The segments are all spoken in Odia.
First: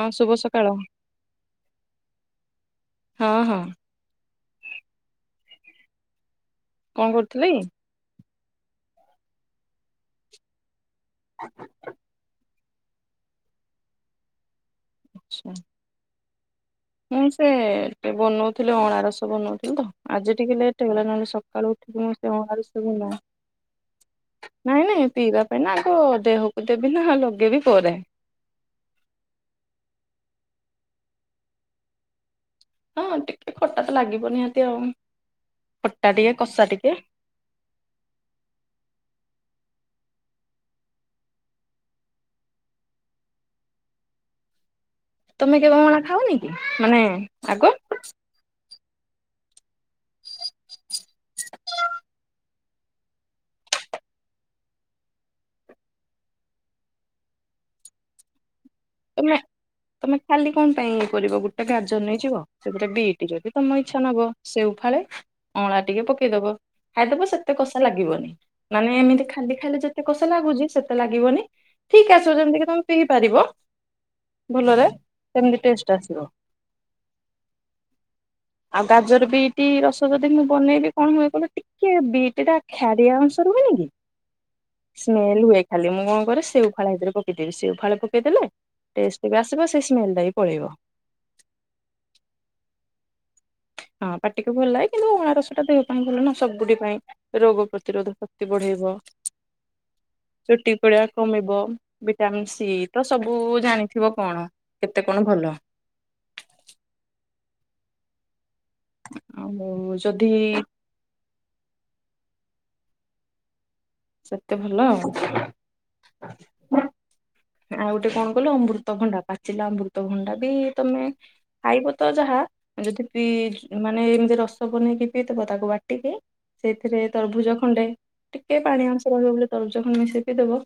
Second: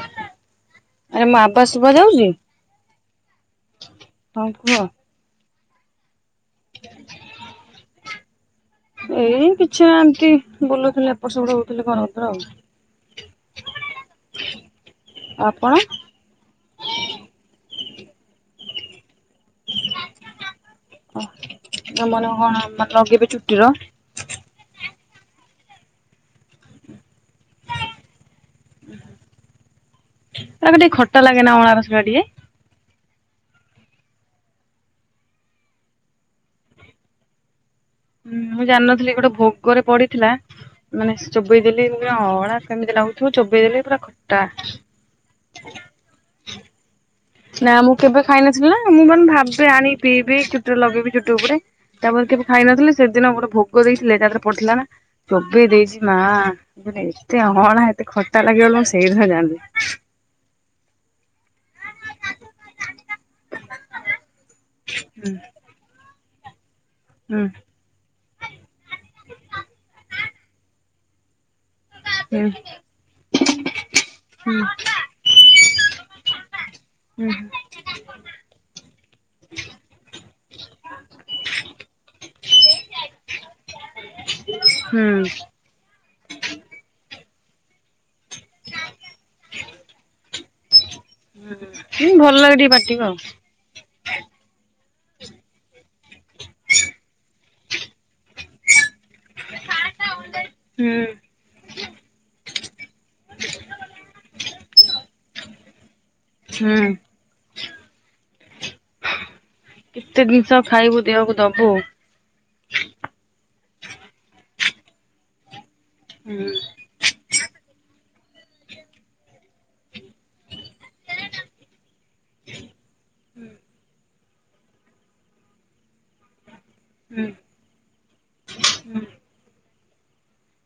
ହଁ ଶୁଭ ସକାଳ ଆ ଏ ମୋ ଆବାଜ ଶୁଭା ଯାଉଚି? ହଁ ହଁ ହଁ କୁହ। କଁ କରୁଥିଲେଇ? ଏଇ କିଛି ନା ଏମିତି ବୁଲୁ ଥିଲି ଏପଟ ସେପଟ ହଉଥିଲି ଘର ଭିତରେ ଆଉ। କି? ଆପଣ? ମୁଁ ସେ ବନଉଥିଲି ଅଁଳା ରସ ବନଉଥିଲି ତ ଆଜି ଟିକେ ଲେଟ୍ ଟ୍ ହେଇଗଲା ନହେଲେ ସକାଳୁ ମାନେ ଉଠିକି ମୁଁ କଣ ସେ ଅଁଳା ରସ ମାନେ କୁ [unintelligible] ଲଗେଇବେ ଚୁଟିର ନାଇଁ ନାଇଁ ପିଇବା ପାଇଁ ନା ଆଗ ଦେହକୁ ଦେବି ନା ଲଗେଇବି ପରେ। ହେରା କ ଟିକେ ଖଟା ଲାଗେ ନା ଅଁଳା ରସଟା ଟିକେ। ହଁ ଟିକେ ଖଟା ତ ଲାଗିବ ନିହାତି ଆଉ ଖଟା ଟିକେ କଷା ଟିକେ। ହୁଁ ମୁଁ ଜାଣିନଥିଲି ଗୋଟେ ଭୋଗରେ ପଡିଥିଲା ମାନେ ଚୋବେଇ ଦେଲି ପୁରା ଅଁଳା କେମିତି ଲାଗୁଥିବ ଚୋବେଇ ଦେଲି ପୁରା ଖଟା। ତମେ କେବେ ଅଁଳା ଖାଅନି କି ମାନେ ଆଗ ନା ମୁଁ କେବେ ଖାଇନଥିଲି ନା ମୁଁ ମାନେ ଭାବେ ଆଣି ପିଇବି ଚୁଟିରେ ଲଗେଇବି ଚୁଟି ଉପୁଡେ। ତାପରେ କେବେ ଖାଇନଥିଲି ସେଦିନ ଗୋଟେ ଭୋଗ ଦେଇଥିଲେ ତା ଦେରେ ପଡିଥିଲା ନା। ଚୋବେଇ ଦେଇଚି ମା ମୁଁ କନି ଏତେ ଅଁଳା ଏତେ ଖଟା ଲାଗିବ ବୋଲି ମୁଁ ସେଇଦିନ ତମେ ଜାଣିଲି। ତମେ ଖାଲି କଣ ପାଇଁ କରିବ ଗୋଟେ ଗାଜର ନେଇଯିବ ସେ ତିରେ ବିଟି ରେ ବି ତମ ଇଚ୍ଛା ନବ ସେଓ ଫାଳେ। ହୁଁ। ଅଁଳା ଟିକେ ପକେଇଦବ ଖାଇଦବ ସେତେ କସ୍ ସା ଲାଗିବନି ମାନେ ଏମିତି ଖାଲି ଖାଇଲେ ଯେତେ କଷା ଲାଗୁଚି ସେତେ ଲାଗିବନି। ଠିକ୍ ଆସିବ ହୁଁ ଯେମିତିକି ତମେ ପିଇ ପାରିବ। ହୁଁ। ଭଲରେ ସେମତି ଟେଷ୍ଟ ଆସିବ। ଆଉ ଗାଜର ବିଟ ରସ ଯଦି ମୁଁ ବନେଇବି କଣ ହୁଏ କହିଲ ଟିକେ ବିଟଟା ଖାରିଆ ଅଂଶ ରୁହେନି କି। ହୁଁ ସ୍ମେଲ ହୁଏ ଖାଲି, ମୁଁ କଁ କରେ ସେଉ ଫାଳେ ହେଥିରେ ପକେଇଦେବି ସେଉ ଫାଳେ ପକେଇଦେଲେ ଟେଷ୍ଟ ବି ଆସିବ, ସେ ସ୍ମେଲ ଟା ବି ପଳେଇବ। ହୁଁ ଭଲ ଲାଗେ ଟିକେ ପାଟିକୁ ଆଉ। ହଁ ପାଟିକୁ ଭଲ ଲାଗେ କିନ୍ତୁ ଅଁଳା ରସ ଟା ଦେହ ପାଇଁ ଭଲ ନା ସବୁଠି ପାଇଁ ରୋଗ ପ୍ରତିରୋଧକ। ଚୁଟି ବଢେଇବ ଚୁଟି ହୁଁ ଉପୁଡିବା କମିବ ଭିଟାମିନ ସି। ତ ସବୁ ଜାଣିଥିବ କଣ କେତେ କଣ ଭଲ। ହୁଁ। ଆଉ କେତେ ଯଦି ଜିନିଷ ଖାଇବୁ ଦେହକୁ ଦବୁ। ସେତେ ଭଲ ଆଉ। ହୁଁ। ଆଉ ଗୋଟେ କଣ କହିଲ ଅମୃତଭଣ୍ଡା ପାଚିଲା ଅମୃତଭଣ୍ଡା ବି ତମେ। ଖାଇବ ତ ଯାହା ଯଦି ପି ମାନେ ଏମିତି ରସ ବନେଇକି ପିଇଥିବ ତାକୁ ବାଟିକି। ସେଇଥିରେ ହୁଁ। ତରଭୁଜ ଖଣ୍ଡେ ଟିକେ ପାଣି ଅଂଶ ରହିବ ବୋଲି ତରଭୁଜ ଖଣ୍ଡେ ମିଶେଇକି ପିଇ ଦେବ।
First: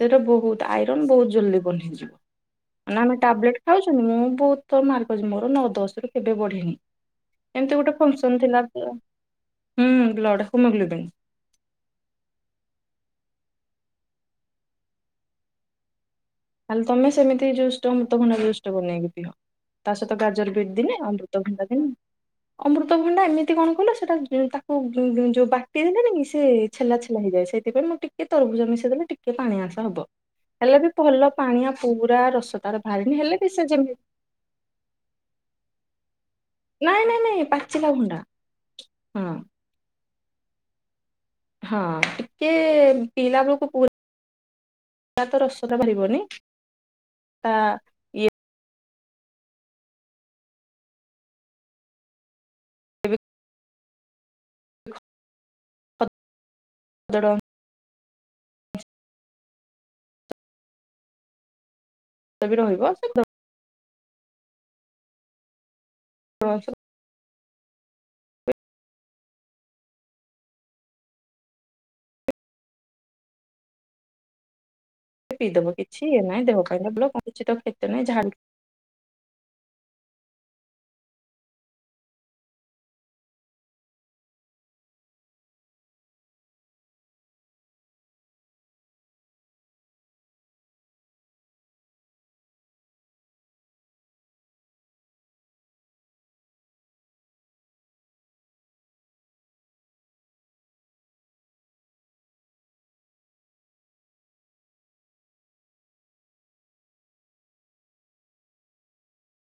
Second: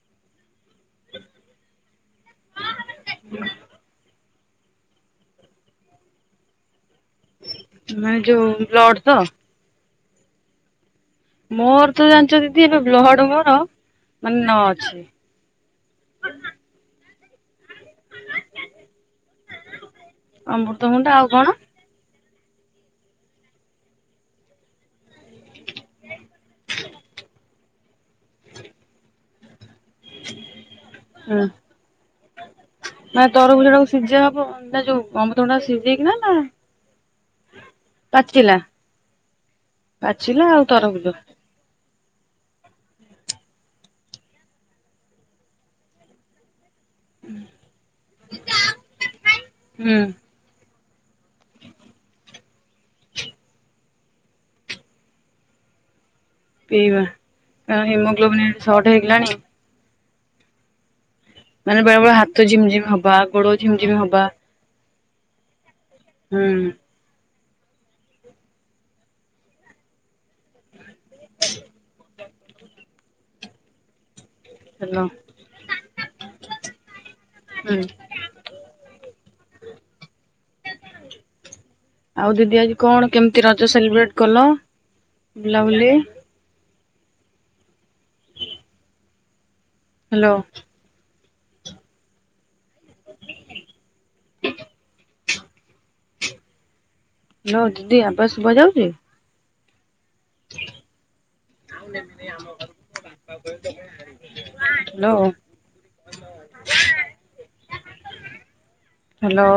ସେଇଟା ବହୁତ ଆଇ ବହୁତ ଯଦି ବନେଇଛି। ନା ଆମେ ଟାବଲେଟ ଖାଉଛନ୍ତି ମୁଁ ବହୁତ ମାର୍କ ଅଛି। ମୋର ନଅ ଦଶରୁ କେବେ ବଢେନି। ଏମିତି ଗୋଟେ ମାନେ ଫଙ୍କସନ ଯୋଉ ଥିଲା ତ ବ୍ଲଡ ହୁଁ ବ୍ଲଡ଼ ହିମୋଗ୍ଲୋବିନ। ମୋର ତ ଜାଣିଛ ଦିଦି ଏବେ ବ୍ଲଡ ମୋର ମାନେ ନଅ ଅଛି। ତାଲେ ତମେ ସେମିତି ଜୁସ ଅମୃତଭଣ୍ଡା ଜୁସଟା ବନେଇକି ପିଅ। ତା ସହିତ ଗାଜର ବିଟ ଦିନେ ଆଉ ଅମୃତଭଣ୍ଡା କଣ? ଅମୃତଭଣ୍ଡା ଦିନେ। ଅମୃତଭଣ୍ଡା ଏମିତି କଣ କହିଲ ସେଟା ତାକୁ ଯୋଉ ବାଟି ହେଲାନି କି ସେ ଛେଲା ଛେଲା ହେବ ସେଇଥିପାଇଁ ମୁଁ ଟିକେ ତରଭୁଜ ମିଶେଇ ଦେଲେ ଟିକେ ପାଣି ଅଂଶ ହବ। ହେଲେ ବି ଭଲ ହୁଁ। ପାଣିଆ ପୁରା ରସ ତାର ବାହାରିିନି। ନା ହେଲେ ବି ତରଭୁଜ ସେ ଟାକୁ ଯେମିତି ସିଝା ହବ ଅଣ୍ଡା ଯୋଉ ଅମୂତଭଣ୍ଡା ସିଝେଇକି ନା ନାଇଁ ନାଇଁ ନାଇଁ ପାଚିକା ଭଣ୍ଡା। ପାଚିଲା ହଁ ପାଚିଲା ଆଉ ତରଭୁଜ। ହଁ। ଟିକେ ପିଲା ବେଳକୁ ପୁରା ତା ତ ରସଟା ବାହାରିବ ନାଇ ତା ହୁଁ। ଏବେ ପିଇବା ଖଦଡ କାରଣ ହିମୋଗ୍ଲୋବିନ୍ ସଟ ହେଇଗଲାଣି। ମାନେ ବେଳେବେଳେ ହାତ ଅଂଶ ବି ଝିମ୍ ଝିମ୍ ରହିବ ସେ ହବା ଖଦଡ ଗୋଡ ଝିମ୍ ଝମି ହବା। ହୁଁ [unintelligible] ହାଲୋ। ପିଇଦବ କିଛି ଏ ନାଇଁ ଦେହ ପାଇଁ ଭଲ କଣ କିଛି ତ ହୁଁ କ୍ଷତି ନାହିଁ। ଯାହା ବି ଆଉ ଦିଦି ଆଜି କଣ କେମିତି ରଜ ସେଲିବ୍ରେଟ କଲ ବୁଲାବୁଲି? ହ୍ୟାଲୋ। ହଁ ଦିଦି ଆବାଜ ଶୁଭାଯାଉଛି? ଆ [inaudible] ହେଲୋ। ଆ [inaudible] ହ୍ୟାଲୋ।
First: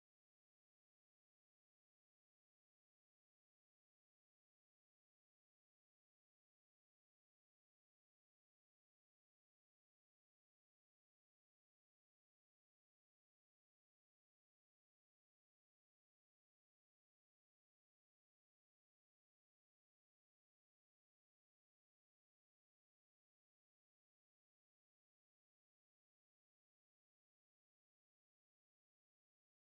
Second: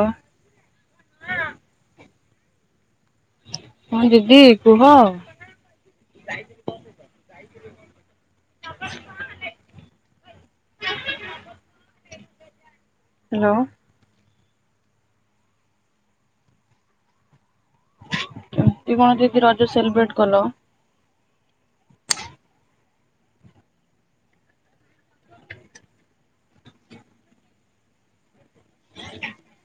ହଁ ଦିଦି କୁହ? ହ୍ୟାଲୋ। ଦିଦି ରଜ ସେଲିବ୍ରେଟ କଲ? [inaudible]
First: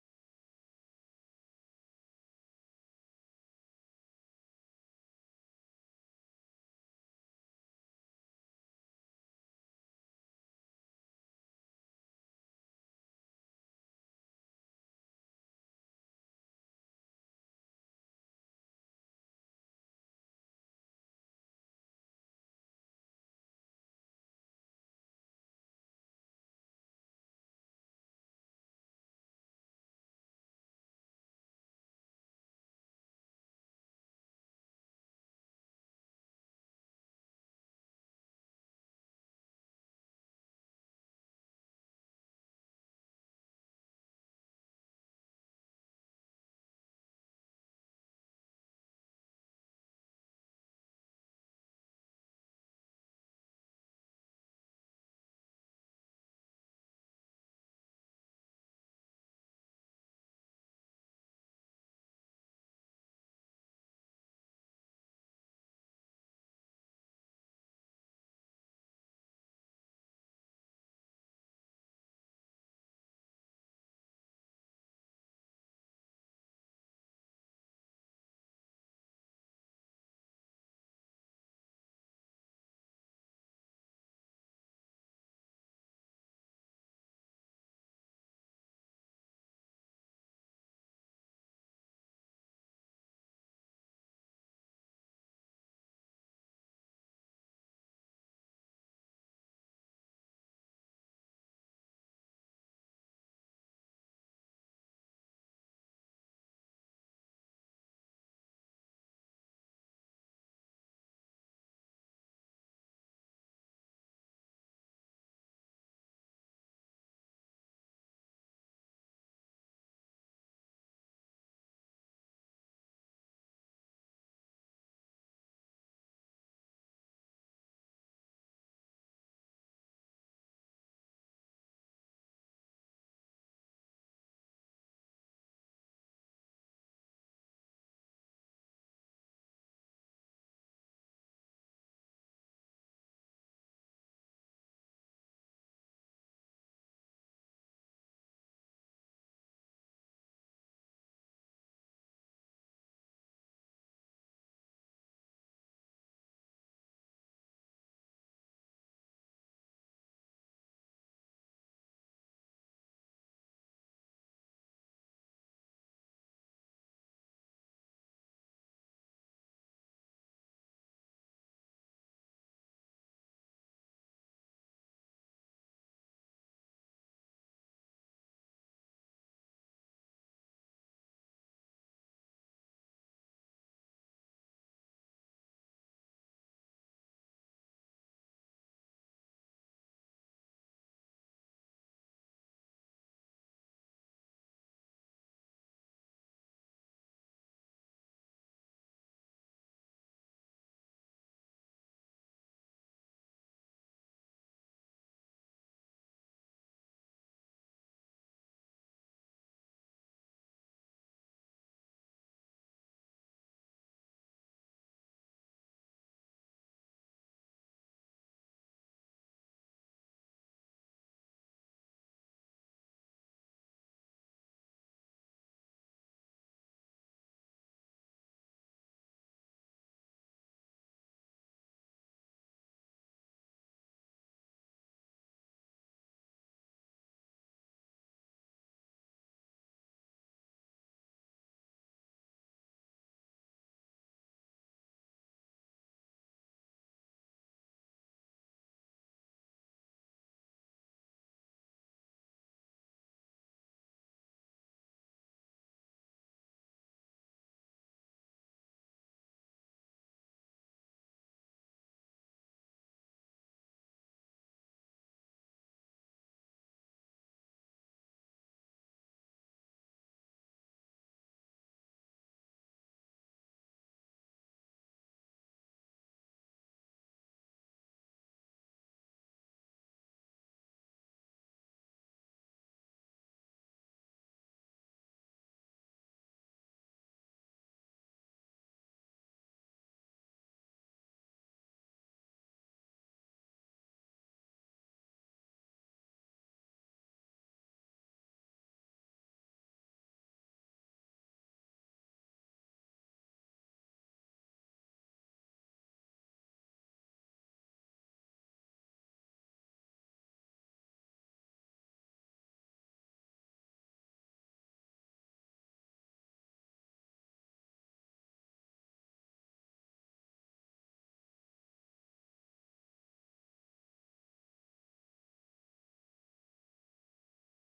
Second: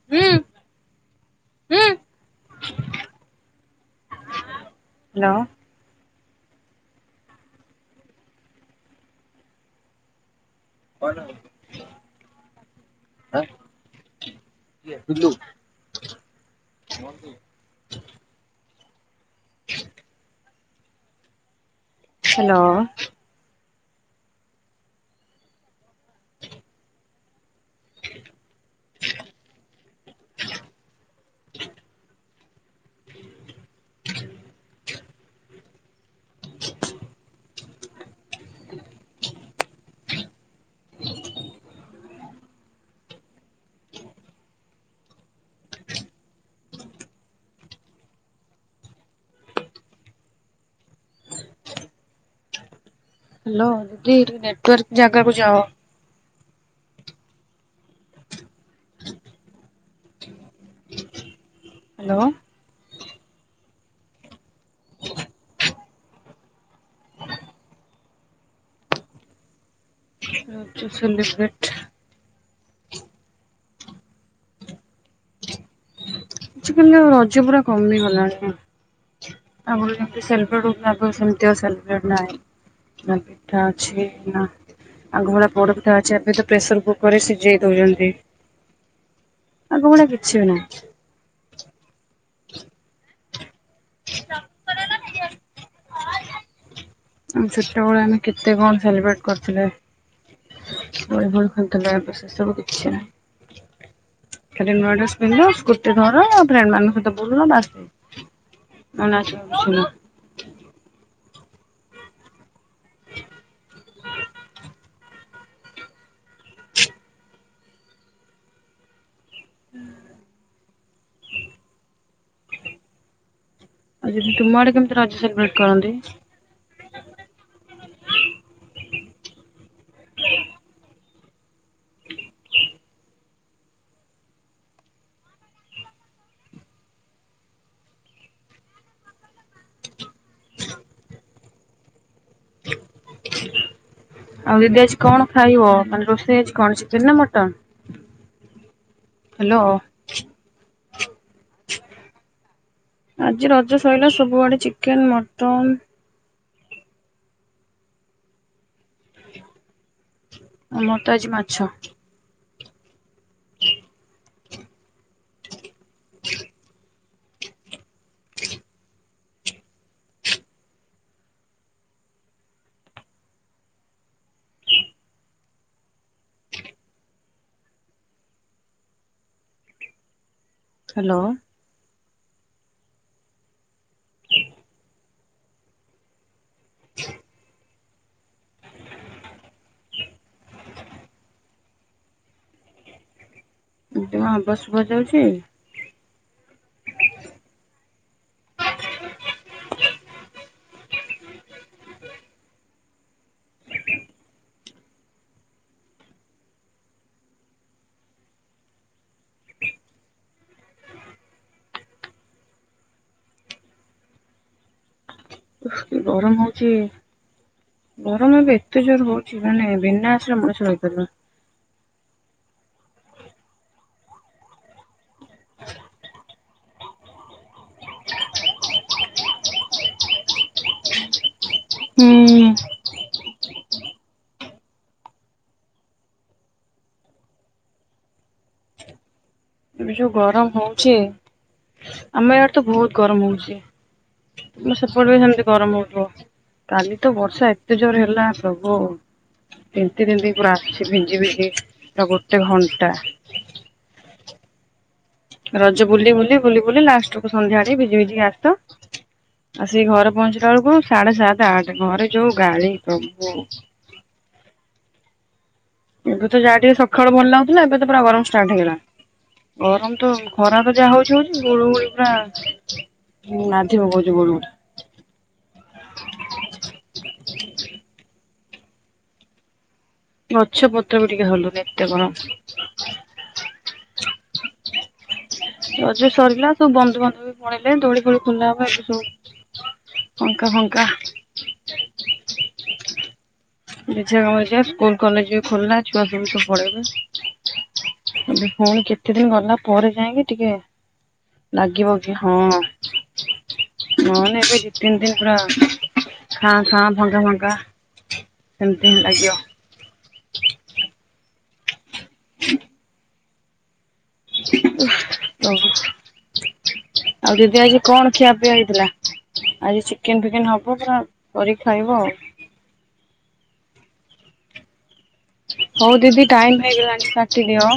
ଆ ହୁଁ [inaudible] ହାଲୋ। [unintelligible] କହନ୍ତୁ। [inaudible] ହାଲୋ। [inaudible] [unintelligible] [inaudible] ହାଲୋ ଦିଦି ଟିକେ ନେଟୱାର୍କ ଜାଗାକୁ ଯାଅ। ହାଲୋ। ରଜ ସେଲିବ୍ରେଟ୍। ଆଜି କାଲି ଆଉ ରଜ ପୁରା କମିଗଲାଣି। ଆଗରୁ ଯେମିତି ସେଲିବ୍ରେଟ୍ ହଉଥିଲା ଏବେ ଆଉ ସେମିତି ଆଉ ସେଲିବ୍ରେଟ୍ ନାଇଁ। ନା ପିଠା ଅଛି ନା। ଆଗ ଭଳିଆ ପୋଡ଼ପିଠା ଅଛି ଏବେ ତ ପ୍ରେସର କୁକର ରେ ସିଝେଇ ଦଉଛନ୍ତି। ଆଗ ଭଳିଆ କିଛି ବି ନାହିଁ। [unintelligible] ଆମ ଛୋଟବେଳେ ଆମେ କେତେ କଣ ସେଲିବ୍ରେଟ କରୁଥିଲେ। ଦୋଳି ଫୋଳି ଖେଳୁଥିଲେ ଏବେ ସେ ସବୁ କିଛି ନାହିଁ। ଖାଲି ନୂଆ ଡ୍ରେସ୍ ପିନ୍ଧ ସ୍କୁଟି ଧର ଫ୍ରେଣ୍ଡ ମାନଙ୍କ ସହିତ ବୁଲ ବାସ୍ ସେଇ। [unintelligible] ହୁଁ। ଆଉ ଦିଦି ତୁମ ଆଡେ କେମିତି ରଜ ସେଲିବ୍ରେଟ୍ କରନ୍ତି। ଆଉ ଦିଦି ଆଜି କଣ ଖାଇବ ମାନେ ରୋଷେଇ ଆଜି କଣ ଚିକେନ୍ ନା ମଟନ୍। ହାଲୋ। ଆଜି ରଜ ସ ଇଲା ସବୁଆଡେ ଚିକେନ୍ ମଟନ। ଆମର ତ ଆଜି ମାଛ। [inaudible] [inaudible] ହାଲୋ। [inaudible] [inaudible] ଦିଦି ମୋ ଆବାଜ ଶୁଭା ଯାଉଛି। [unintelligible] [unintelligible] ଓଃ କି ଗରମ ହଉଛି। ଗରମ ଏବେ ଏତେ ଜୋର୍ ହଉଛି ମାନେ ବିନା ଏସିରେ ମଣିଷ ରହି ପାରିବନି। [inaudible] ହୁଁ। ହୁଁ। ଏବେ ଯୋଉ ଗରମ ହଉଛି ଆମ ୟାଡେ ତ ବହୁତ ଗରମ ହଉଛି। ତମ ସେପଟେ ରେ ସେମିତି ଗରମ ହଉଥିବ। କାଲି ତ ବର୍ଷା ଏତେ ଜୋର ହେଲା ପ୍ରଭୁ। ତିନ୍ତି ତିନ୍ତି ପୁରା ଆସିଛି ଭିଜି ଭିଜି ପୁରା ଗୋଟେ ଘଣ୍ଟା। ରଜ ବୁଲି ବୁଲି ବୁଲି ବୁଲି ଲାଷ୍ଟକୁୁ ସନ୍ଧ୍ୟା ରେ ଭିଜି ଭିଜି କି ଆସ। ଆସିକି ଘରେ ପହଞ୍ଚିଲା ବେଳକୁ ସାଢେ ସାତ ଆଠ ଘରେ ଯୋଉ ଗାଳି ପ୍ରଭୁ। ଏବେ ତ ଯାହା ଟିକେ ସକାଳୁ ଭଲ ଲାଗୁଥିଲା ଏବେ ତ ପୁରା ଗରମ ଷ୍ଟାର୍ଟ ହେଇଗଲାଣି। ଗରମ ତ ଖରା ତ ଯାହା ହଉଚି ହଉଚି ଗୁଳୁୁ ଗୁଳି ପୁରା ନାଧି ପକଉଚି। [unintelligible] ଗଛ ପତ୍ର ବି ଟିକେ ହଲୁନି ଏତେ ଗରମ। ରଜ ସରିଲା ସବୁ ବନ୍ଧୁବାନ୍ଧବ ବି ପଳେଇଲେ ଦୋଳି ଫୋଳି ଖୋଲା ହବ ଏବେ ସବୁ ପଙ୍କା ଫଙ୍କା। ଯେଝା କାମ ଯେଝା ସ୍କୁଲ କଲେଜ ବି ଖୋଲା ଛୁଆ ସବୁ ତ ପଳେଇବେ। ଏବେ ପୁଣି କେତେ ଦିନ ଗଲା ପରେ ଯାଇଁକି ଟିକେ ଲାଗିବ କି ହଁ ନହନେ ଏବେ ଦି ତିନି ଦିନ ପୁରା ଖାଁ ଖାଁ ଭଙ୍ଗା ବଙ୍କା ସେମିତି ହିଁ ଲାଗିବ। [inaudible] ଓହୋ ପ୍ରଭୁ। ଆଉ ଦିଦି ଆଜି କଣ ଖିଆ ପିଆ ହେଇଥିଲା? ଆଜି ଚିକେନ୍ ଫିକେନ୍ ହବ ପୁରା କରିକି ଖାଇବ ଆଉ। ହଉ ଦିଦି ଟାଇମ୍ ହେଇଗଲାଣି କାଟି ଦିଅ।